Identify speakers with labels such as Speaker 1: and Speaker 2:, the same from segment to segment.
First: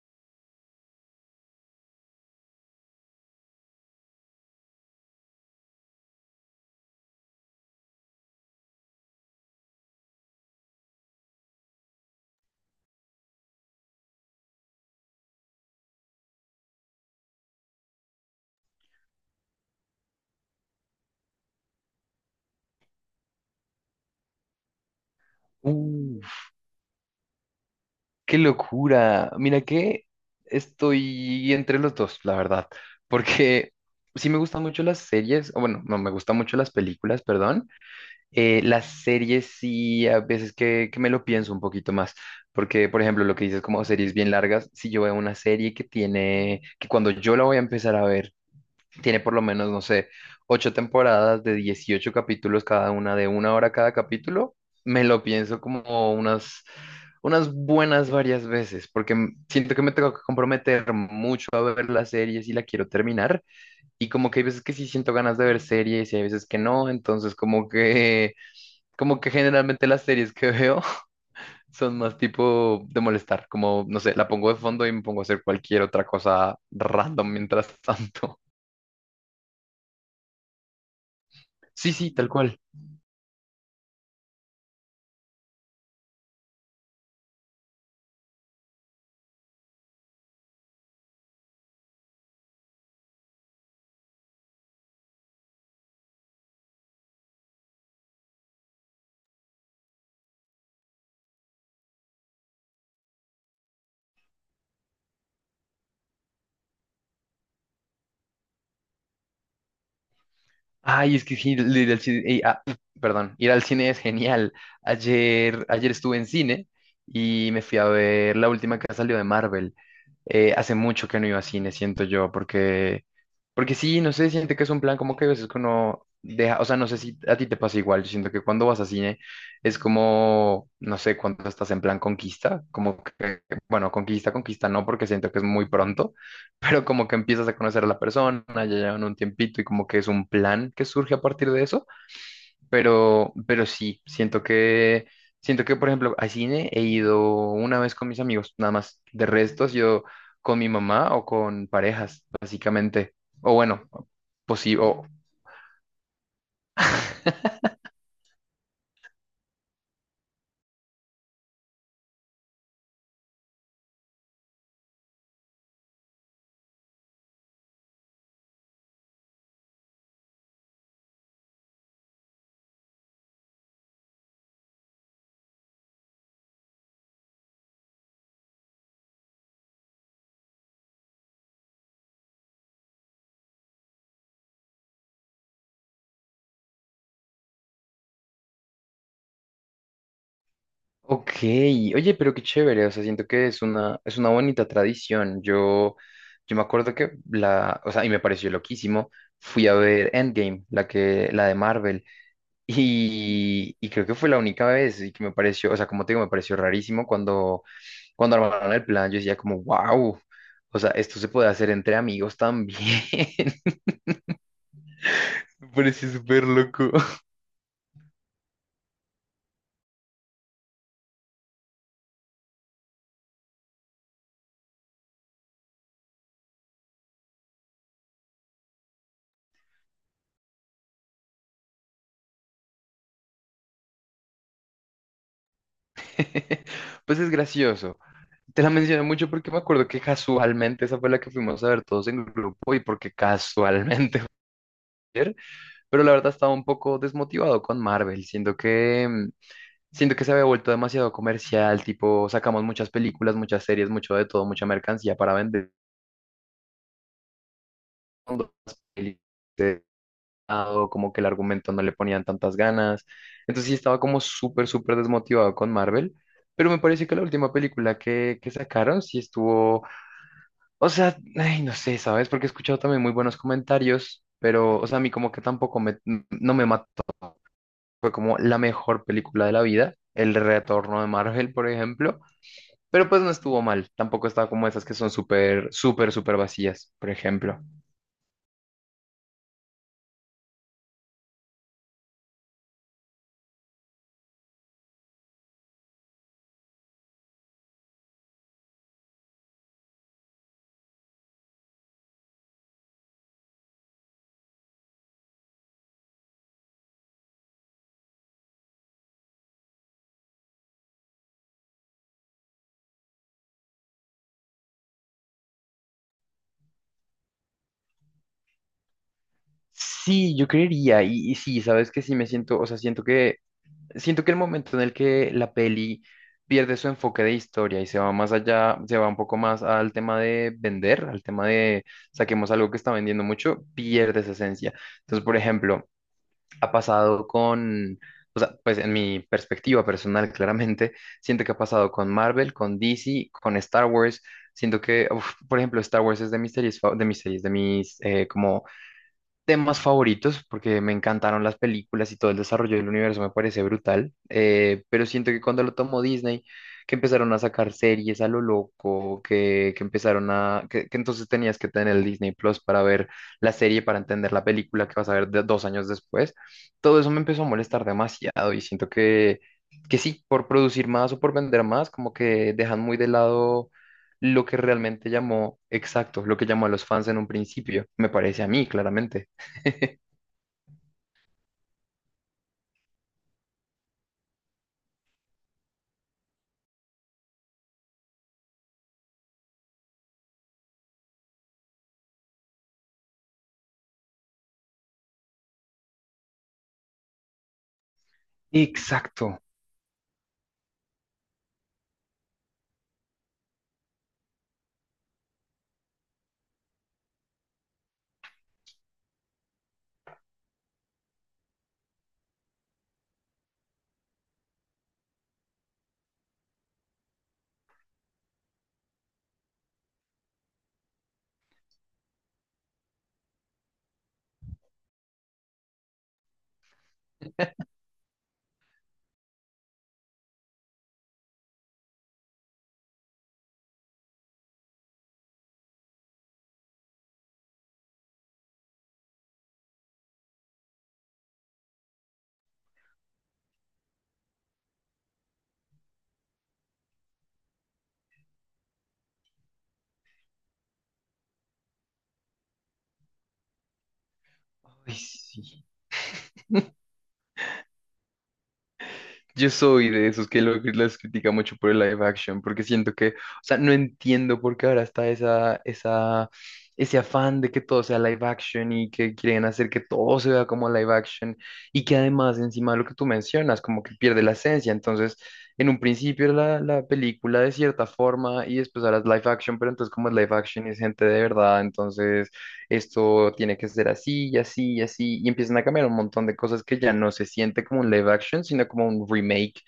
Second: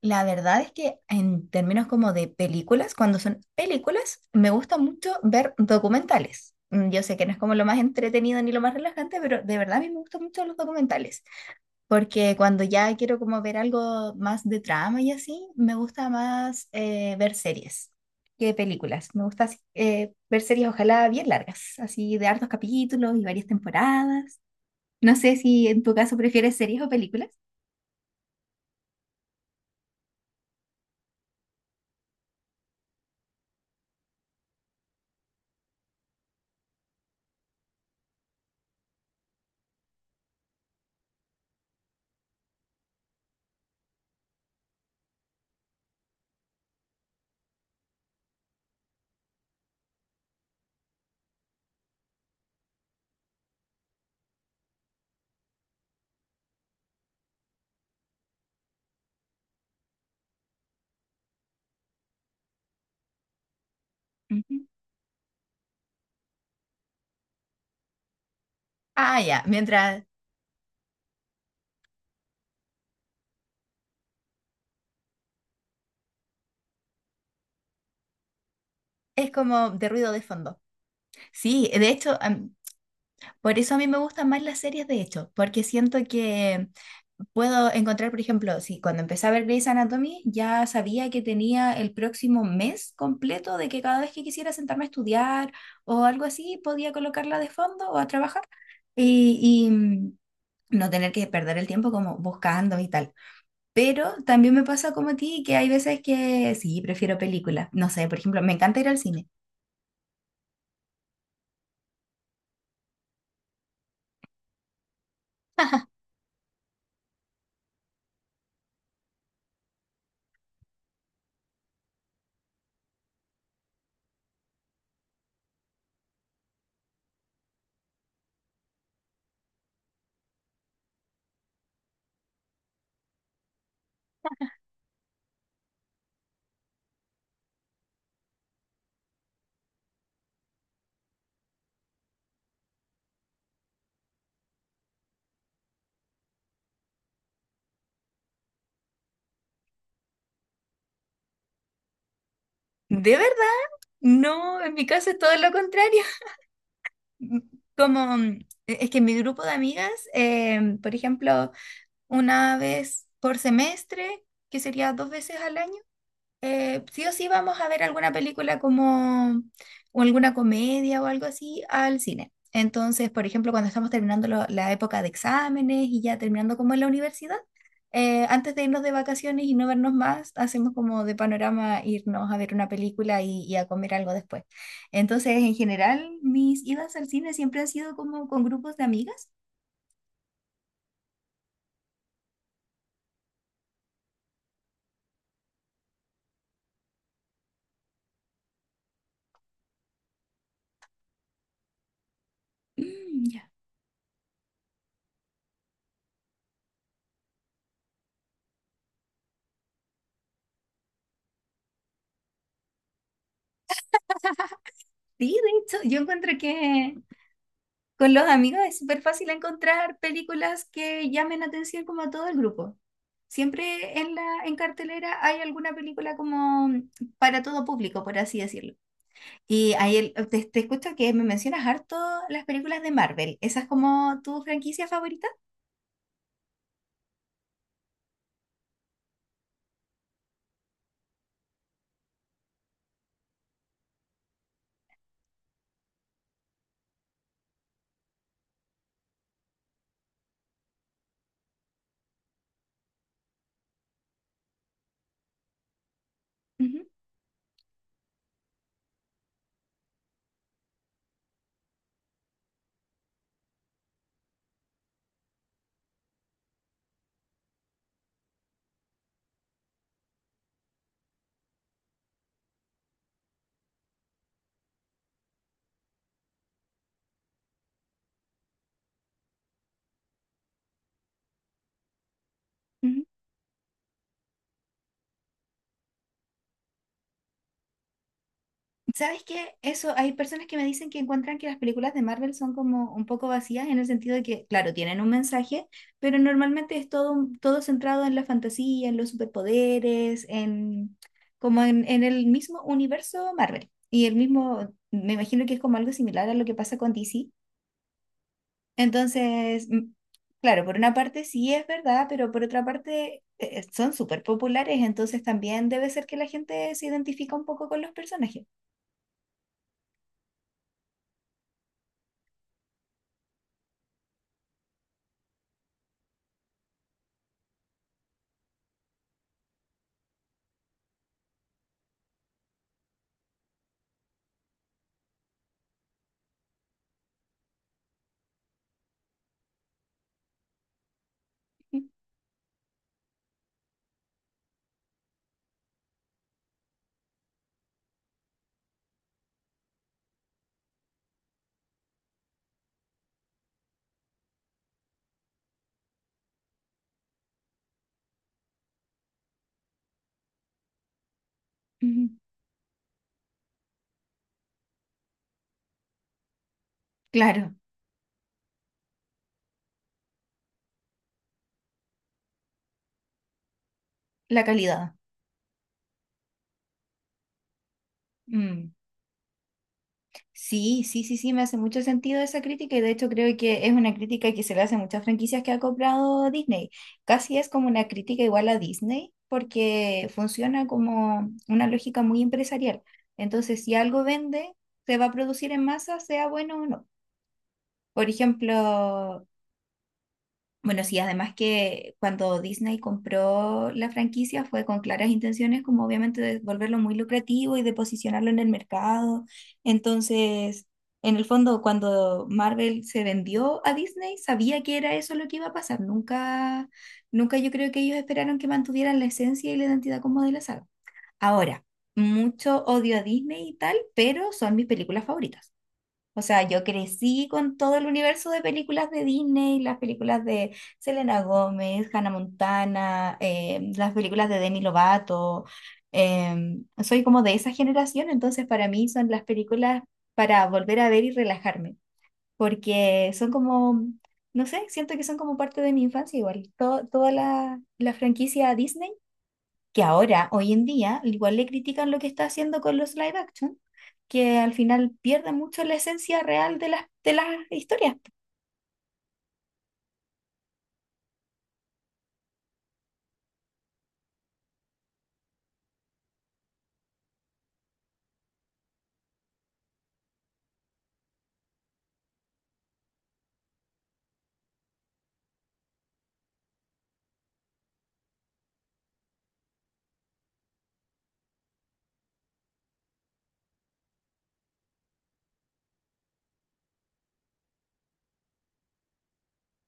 Speaker 1: La verdad es que en términos como de películas, cuando son películas, me gusta mucho ver documentales. Mm, yo sé que no es como lo más entretenido ni lo más relajante, pero de verdad a mí me gustan mucho los documentales, porque cuando ya quiero como ver algo más de trama y así, me gusta más ver series que películas. Me gusta así, ver series ojalá bien largas, así de hartos capítulos y varias temporadas. No sé si en tu caso
Speaker 2: Uh,
Speaker 1: prefieres series o películas.
Speaker 2: qué locura. Mira que estoy entre los dos, la verdad, porque sí me gustan mucho las series, o bueno, no, me gustan mucho las películas, perdón. Las series sí, a veces que me lo pienso un poquito más, porque, por ejemplo, lo que dices como series bien largas, si yo veo una serie que tiene, que cuando yo la voy a empezar a ver, tiene por lo menos, no sé, ocho temporadas de 18 capítulos cada una, de 1 hora cada capítulo. Me lo pienso como unas buenas varias veces, porque siento que me tengo que comprometer mucho a ver la serie si la quiero terminar. Y como que hay veces
Speaker 1: Ujú.
Speaker 2: que sí siento ganas de ver series y hay veces que no. Entonces,
Speaker 1: Ah,
Speaker 2: como que
Speaker 1: ya,
Speaker 2: generalmente las
Speaker 1: mientras.
Speaker 2: series que veo son más tipo de molestar, como, no sé, la pongo de fondo y me pongo a hacer cualquier otra cosa random mientras tanto.
Speaker 1: Es como de ruido de fondo. Sí, de
Speaker 2: Sí, sí,
Speaker 1: hecho,
Speaker 2: tal cual.
Speaker 1: por eso a mí me gustan más las series, de hecho, porque siento que puedo encontrar, por ejemplo, si cuando empecé a ver Grey's Anatomy, ya sabía que tenía el próximo mes completo de que cada vez que quisiera sentarme a estudiar o algo así, podía colocarla de fondo o a trabajar y, y no tener que perder el tiempo como buscando y tal. Pero también me pasa como a ti que hay veces que sí, prefiero películas. No sé, por ejemplo, me encanta ir al cine.
Speaker 2: Ay, es que sí, perdón, ir al cine es genial. Ayer, ayer estuve en cine y me fui a ver la última que salió de Marvel. Hace mucho que no iba a cine, siento yo, porque sí, no sé, siento que es un plan como que a veces que uno deja, o sea, no sé si a ti te pasa igual, yo siento que cuando vas a cine es como, no sé, cuando estás en plan conquista, como que, bueno, conquista no, porque siento que es muy pronto, pero como que empiezas a conocer a la persona, ya llevan un tiempito y como que es un plan que surge a partir de eso. Pero sí, siento que, por ejemplo, a cine he ido una vez con mis amigos, nada más. De restos, yo con mi mamá o con parejas,
Speaker 1: ¿De
Speaker 2: básicamente.
Speaker 1: verdad?
Speaker 2: O bueno,
Speaker 1: No, en
Speaker 2: posible.
Speaker 1: mi caso es todo lo contrario. Mm, Como, es que en mi grupo de amigas, por ejemplo, una vez por semestre, que sería dos veces al año, sí o sí vamos a ver alguna película como o alguna comedia o algo así al cine. Entonces, por ejemplo, cuando estamos terminando la época de exámenes y ya terminando como en la universidad, antes de irnos de vacaciones y no vernos más, hacemos como de panorama irnos a ver una película y a comer algo después. Entonces, en general, mis idas al cine siempre han sido como con grupos de amigas.
Speaker 2: Ok, oye, pero qué chévere, o sea, siento que es una bonita tradición. Yo me acuerdo que la, o sea, y me pareció loquísimo, fui a ver Endgame, la que, la de Marvel.
Speaker 1: Mm, ya.
Speaker 2: Y creo que fue la única vez y que me pareció, o sea, como te digo, me pareció rarísimo cuando armaron el plan, yo decía como, wow, o sea, esto se puede hacer entre amigos también.
Speaker 1: Sí,
Speaker 2: Me
Speaker 1: de hecho, yo
Speaker 2: pareció
Speaker 1: encuentro
Speaker 2: súper loco.
Speaker 1: que con los amigos es súper fácil encontrar películas que llamen la atención como a todo el grupo. Siempre en la, en cartelera hay alguna película como para todo público, por así decirlo. Y ahí te, te escucho que me mencionas harto las películas de Marvel. ¿Esa es como tu franquicia favorita?
Speaker 2: Pues es gracioso. Te la mencioné mucho porque me acuerdo que casualmente esa fue la que fuimos a ver todos en grupo y porque casualmente, fue ayer, pero la verdad estaba un poco desmotivado con Marvel, siento que… Siento que se había vuelto demasiado comercial, tipo, sacamos muchas películas, muchas series, mucho de todo, mucha mercancía para vender.
Speaker 1: Ujú,
Speaker 2: Cuando las pelis de lado, como que el argumento no le ponían tantas ganas. Entonces sí estaba como súper, súper desmotivado con Marvel. Pero me parece que la última película que sacaron sí estuvo, o sea, ay, no sé, ¿sabes? Porque he escuchado también muy buenos comentarios, pero, o sea, a mí como que tampoco me, no me mató. Fue como la mejor película de la vida, El Retorno de Marvel, por ejemplo.
Speaker 1: ujú.
Speaker 2: Pero pues no estuvo mal. Tampoco estaba como esas que son súper, súper, súper vacías, por ejemplo.
Speaker 1: ¿Sabes qué? Eso, hay personas que me dicen que encuentran que las películas de Marvel son como un poco vacías en el sentido de que, claro, tienen un mensaje, pero normalmente es todo, todo centrado en la fantasía, en los superpoderes, en como en el mismo universo Marvel. Y el mismo, me imagino que es como algo similar a lo que pasa con DC. Entonces, mm, claro, por una parte sí es verdad, pero por otra parte son súper populares, entonces también debe ser que la gente se identifica un poco con los personajes.
Speaker 2: Sí, yo creería. Y sí, sabes que sí me siento, o sea, siento que el momento en el que la peli pierde su enfoque de historia y se va más allá, se va un poco más al tema de vender, al tema de saquemos algo que está vendiendo mucho, pierde esa esencia. Entonces, por ejemplo, ha pasado con, o sea, pues en mi perspectiva personal, claramente, siento que ha pasado con Marvel, con DC, con Star Wars. Siento que, uf, por ejemplo, Star Wars es de mis series, de mis series, de mis como temas favoritos, porque me encantaron las películas y todo el desarrollo del universo me parece brutal, pero siento que cuando lo tomó Disney, que empezaron a sacar series a lo loco, que empezaron a, que entonces tenías que tener el Disney Plus para ver la serie, para entender la película que vas a ver 2 años después, todo eso me empezó
Speaker 1: Claro,
Speaker 2: a molestar demasiado y siento que sí, por producir más o por vender más, como que dejan muy de lado
Speaker 1: la
Speaker 2: lo que
Speaker 1: calidad.
Speaker 2: realmente llamó, exacto, lo que llamó a los fans en un principio, me parece a mí,
Speaker 1: Mm.
Speaker 2: claramente.
Speaker 1: Sí, sí, sí, sí, me hace mucho sentido esa crítica y de hecho creo que es una crítica que se le hace a muchas franquicias que ha comprado Disney. Casi es como una crítica igual a Disney porque funciona como una lógica muy empresarial. Entonces, si algo vende, se va a producir en masa, sea bueno o no. Por ejemplo,
Speaker 2: Exacto.
Speaker 1: bueno, sí, además que cuando Disney compró la franquicia fue con claras intenciones, como obviamente de volverlo muy lucrativo y de posicionarlo en el mercado. Entonces, en el fondo, cuando Marvel se vendió a Disney, sabía que era eso lo que iba a pasar. Nunca, nunca yo creo que ellos esperaron que mantuvieran la esencia y la identidad como de la saga. Ahora, mucho odio a Disney y tal, pero son mis películas favoritas. O sea, yo crecí con todo el universo de películas de Disney, las películas de Selena Gómez, Hannah Montana, las películas de Demi Lovato. Soy como de esa generación, entonces para mí son las películas para volver a ver y relajarme, porque son como, no sé, siento que son como parte de mi infancia igual. Toda la, la franquicia Disney que ahora, hoy en día, igual le critican lo que está haciendo con los live action, que al final
Speaker 2: Ay,
Speaker 1: pierde mucho
Speaker 2: sí.
Speaker 1: la esencia real de las historias.
Speaker 2: Yo soy de esos que las critica mucho por el live action, porque siento que, o sea, no entiendo por qué ahora está ese afán de que todo sea live action y que quieren hacer que todo se vea como live action y que además encima de lo que tú mencionas, como que pierde la esencia. Entonces, en un principio era la, la película de cierta forma y después ahora es live action, pero entonces como es live action y es gente de verdad, entonces… esto tiene que ser así y así y así, y empiezan a cambiar un montón de cosas que ya no se siente como un live action, sino como un remake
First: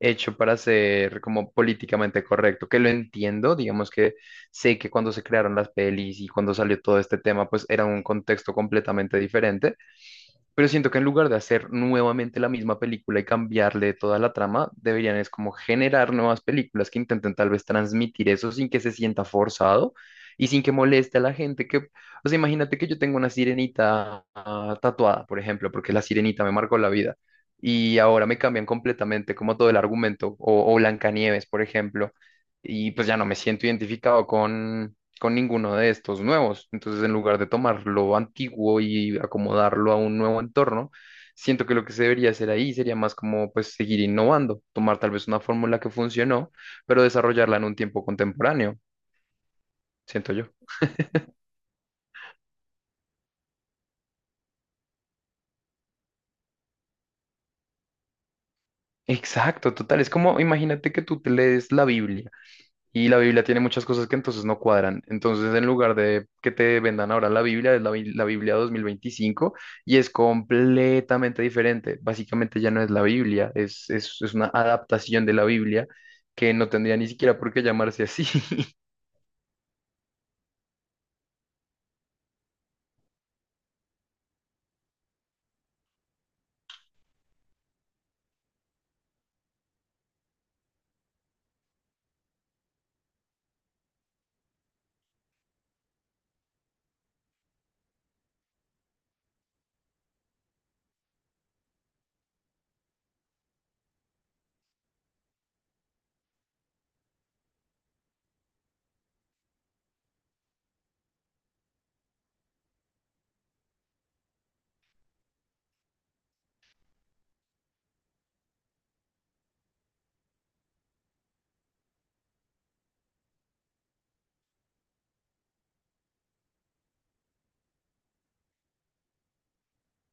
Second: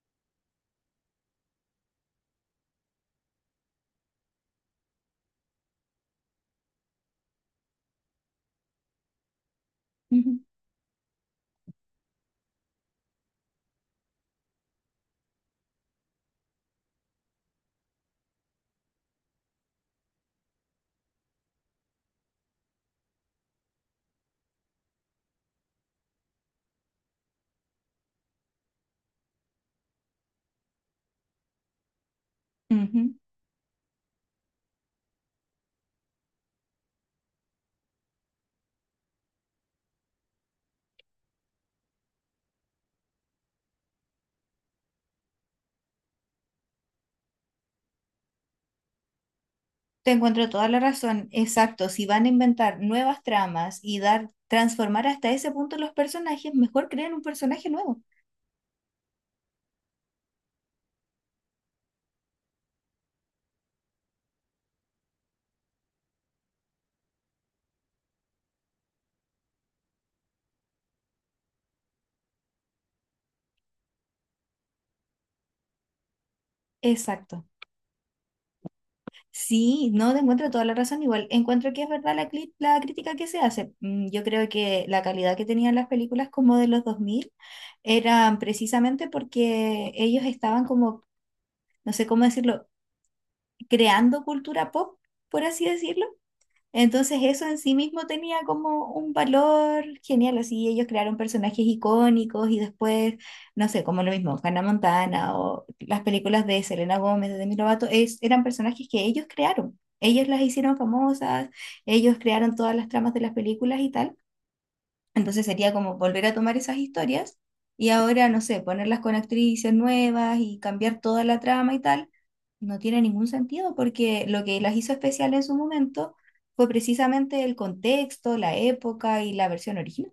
Speaker 2: hecho para ser como políticamente correcto, que lo entiendo, digamos que sé que cuando se crearon las pelis y cuando salió todo este tema, pues era un contexto completamente diferente,
Speaker 1: Ujú,
Speaker 2: pero siento que en lugar de hacer nuevamente la misma película y cambiarle toda la trama, deberían es como generar nuevas películas que intenten tal vez transmitir eso sin que se sienta forzado y sin que moleste a la gente que, o sea, imagínate que yo tengo una sirenita ah, tatuada, por ejemplo, porque la sirenita me marcó la vida y ahora me cambian completamente como todo el argumento o Blancanieves, por ejemplo, y pues
Speaker 1: ujú.
Speaker 2: ya no me siento identificado con ninguno de estos nuevos. Entonces, en lugar de tomar lo antiguo y acomodarlo a un nuevo entorno, siento que lo que se debería hacer ahí sería más como pues seguir innovando, tomar tal vez una fórmula que funcionó, pero desarrollarla en un tiempo contemporáneo,
Speaker 1: Te
Speaker 2: siento
Speaker 1: encuentro
Speaker 2: yo.
Speaker 1: toda la razón. Exacto, si van a inventar nuevas tramas y dar, transformar hasta ese punto los personajes, mejor creen un personaje nuevo.
Speaker 2: Exacto, total. Es como, imagínate que tú te lees la Biblia. Y la Biblia tiene muchas cosas que entonces no cuadran. Entonces, en lugar de que te vendan ahora la Biblia, es la Biblia 2025 y es completamente diferente. Básicamente ya no es la Biblia, es una adaptación de la Biblia que no tendría ni siquiera
Speaker 1: Exacto.
Speaker 2: por qué llamarse así.
Speaker 1: Sí, no te encuentro toda la razón. Igual encuentro que es verdad la, la crítica que se hace. Mm, yo creo que la calidad que tenían las películas como de los 2000 eran precisamente porque ellos estaban como, no sé cómo decirlo, creando cultura pop, por así decirlo. Entonces eso en sí mismo tenía como un valor genial, así ellos crearon personajes icónicos y después, no sé, como lo mismo, Hannah Montana o las películas de Selena Gómez, de Demi Lovato, es, eran personajes que ellos crearon, ellos las hicieron famosas, ellos crearon todas las tramas de las películas y tal. Entonces sería como volver a tomar esas historias y ahora, no sé, ponerlas con actrices nuevas y cambiar toda la trama y tal, no tiene ningún sentido porque lo que las hizo especial en su momento fue precisamente el contexto, la época y la versión original.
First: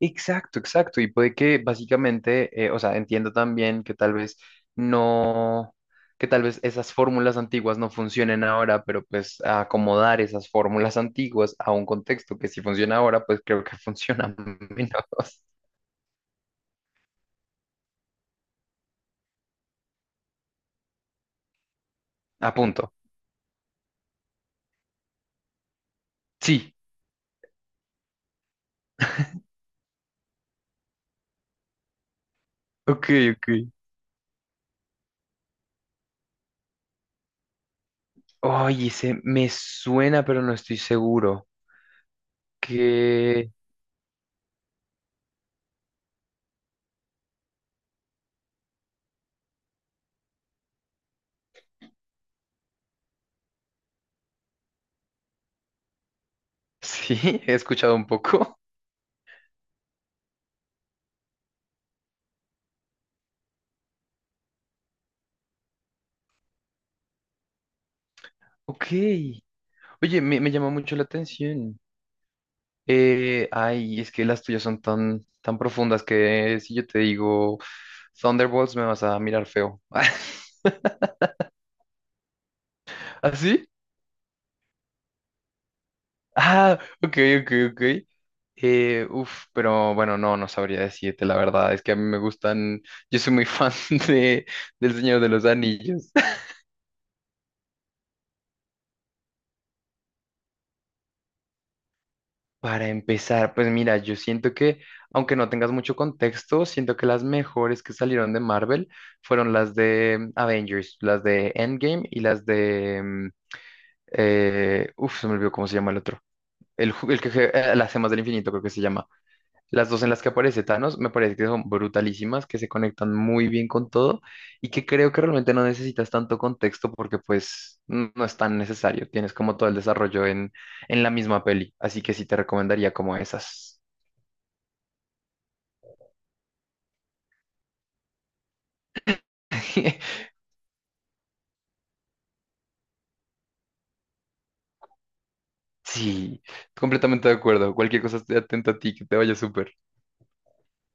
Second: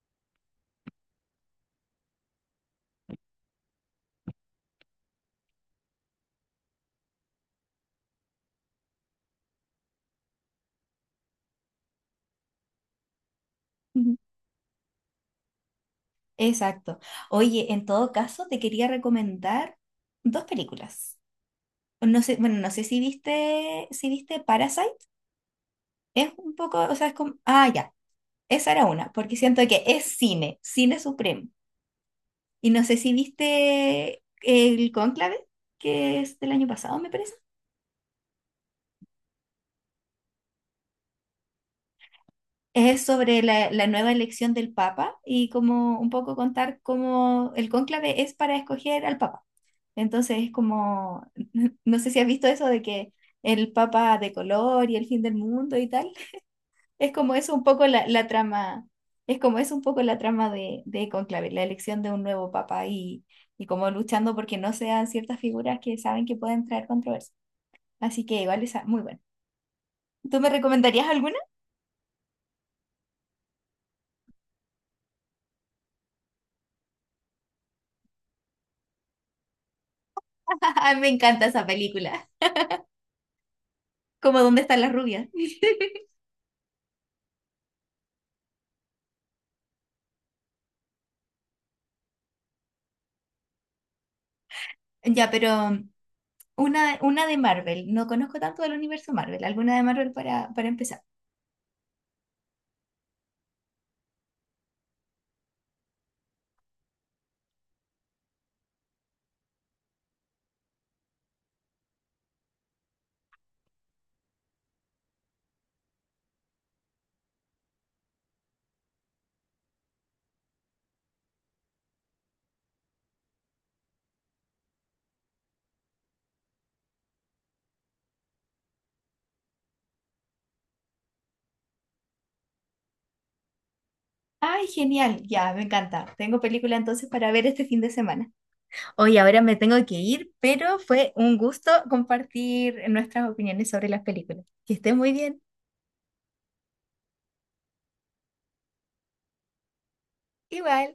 Speaker 2: Exacto, exacto. Y puede que básicamente, o sea, entiendo también que tal vez no, que tal vez esas fórmulas antiguas no funcionen ahora, pero pues acomodar esas fórmulas antiguas a un contexto que si funciona ahora, pues creo que
Speaker 1: Ujú.
Speaker 2: funciona menos.
Speaker 1: Exacto. Oye, en todo caso, te quería recomendar dos películas. No sé,
Speaker 2: A
Speaker 1: bueno, no sé
Speaker 2: punto.
Speaker 1: si viste Parasite. Es un
Speaker 2: Sí.
Speaker 1: poco, o sea, es como, ah, ya, esa era una, porque siento que es cine, cine supremo. Y no sé
Speaker 2: Ok,
Speaker 1: si
Speaker 2: ok.
Speaker 1: viste el Cónclave, que es del año pasado, me parece.
Speaker 2: Oye, ese me suena, pero no estoy seguro.
Speaker 1: Es sobre
Speaker 2: Que
Speaker 1: la, la nueva elección del Papa y como un poco contar cómo el cónclave es para escoger al Papa. Entonces es como, no sé si has visto eso de que el Papa de color y el fin del mundo y tal. Es
Speaker 2: sí,
Speaker 1: como es
Speaker 2: he
Speaker 1: un poco
Speaker 2: escuchado un
Speaker 1: la, la
Speaker 2: poco.
Speaker 1: trama, es como es un poco la trama de Cónclave, la elección de un nuevo Papa y como luchando porque no sean ciertas figuras que saben que pueden traer controversia. Así que igual es
Speaker 2: Ok.
Speaker 1: muy bueno.
Speaker 2: Oye,
Speaker 1: ¿Tú me
Speaker 2: me llama mucho la
Speaker 1: recomendarías alguna?
Speaker 2: atención. Ay, es que las tuyas son tan, tan profundas que si yo te digo Thunderbolts me vas a mirar feo.
Speaker 1: Ay, me encanta esa película.
Speaker 2: ¿Así?
Speaker 1: Como ¿Dónde están las rubias?
Speaker 2: Ah, ok, ok, ok. Uf, pero bueno, no, no sabría decirte la verdad. Es que a mí me gustan, yo soy muy fan de, del Señor de
Speaker 1: Ya,
Speaker 2: los
Speaker 1: pero
Speaker 2: Anillos.
Speaker 1: una de Marvel. No conozco tanto del universo Marvel. ¿Alguna de Marvel para empezar?
Speaker 2: Para empezar, pues mira, aunque no tengas mucho contexto, siento que las mejores que salieron de Marvel fueron las de Avengers, las de Endgame y las de uf, se me olvidó cómo se llama el otro. El, las gemas del infinito creo que se llama. Las dos en las que aparece Thanos me parece que son brutalísimas, que se conectan muy bien con todo y que creo que realmente no necesitas tanto contexto porque pues no es tan necesario. Tienes como todo el desarrollo en la misma peli, así que sí te recomendaría como esas.
Speaker 1: Ay, genial, ya, me encanta. Tengo película entonces para ver este fin de semana. Hoy ahora me tengo que ir, pero fue un gusto compartir nuestras opiniones sobre las películas. Que estés muy bien.
Speaker 2: Sí, completamente de acuerdo. Cualquier cosa estoy atento a ti, que te vaya súper.
Speaker 1: Igual.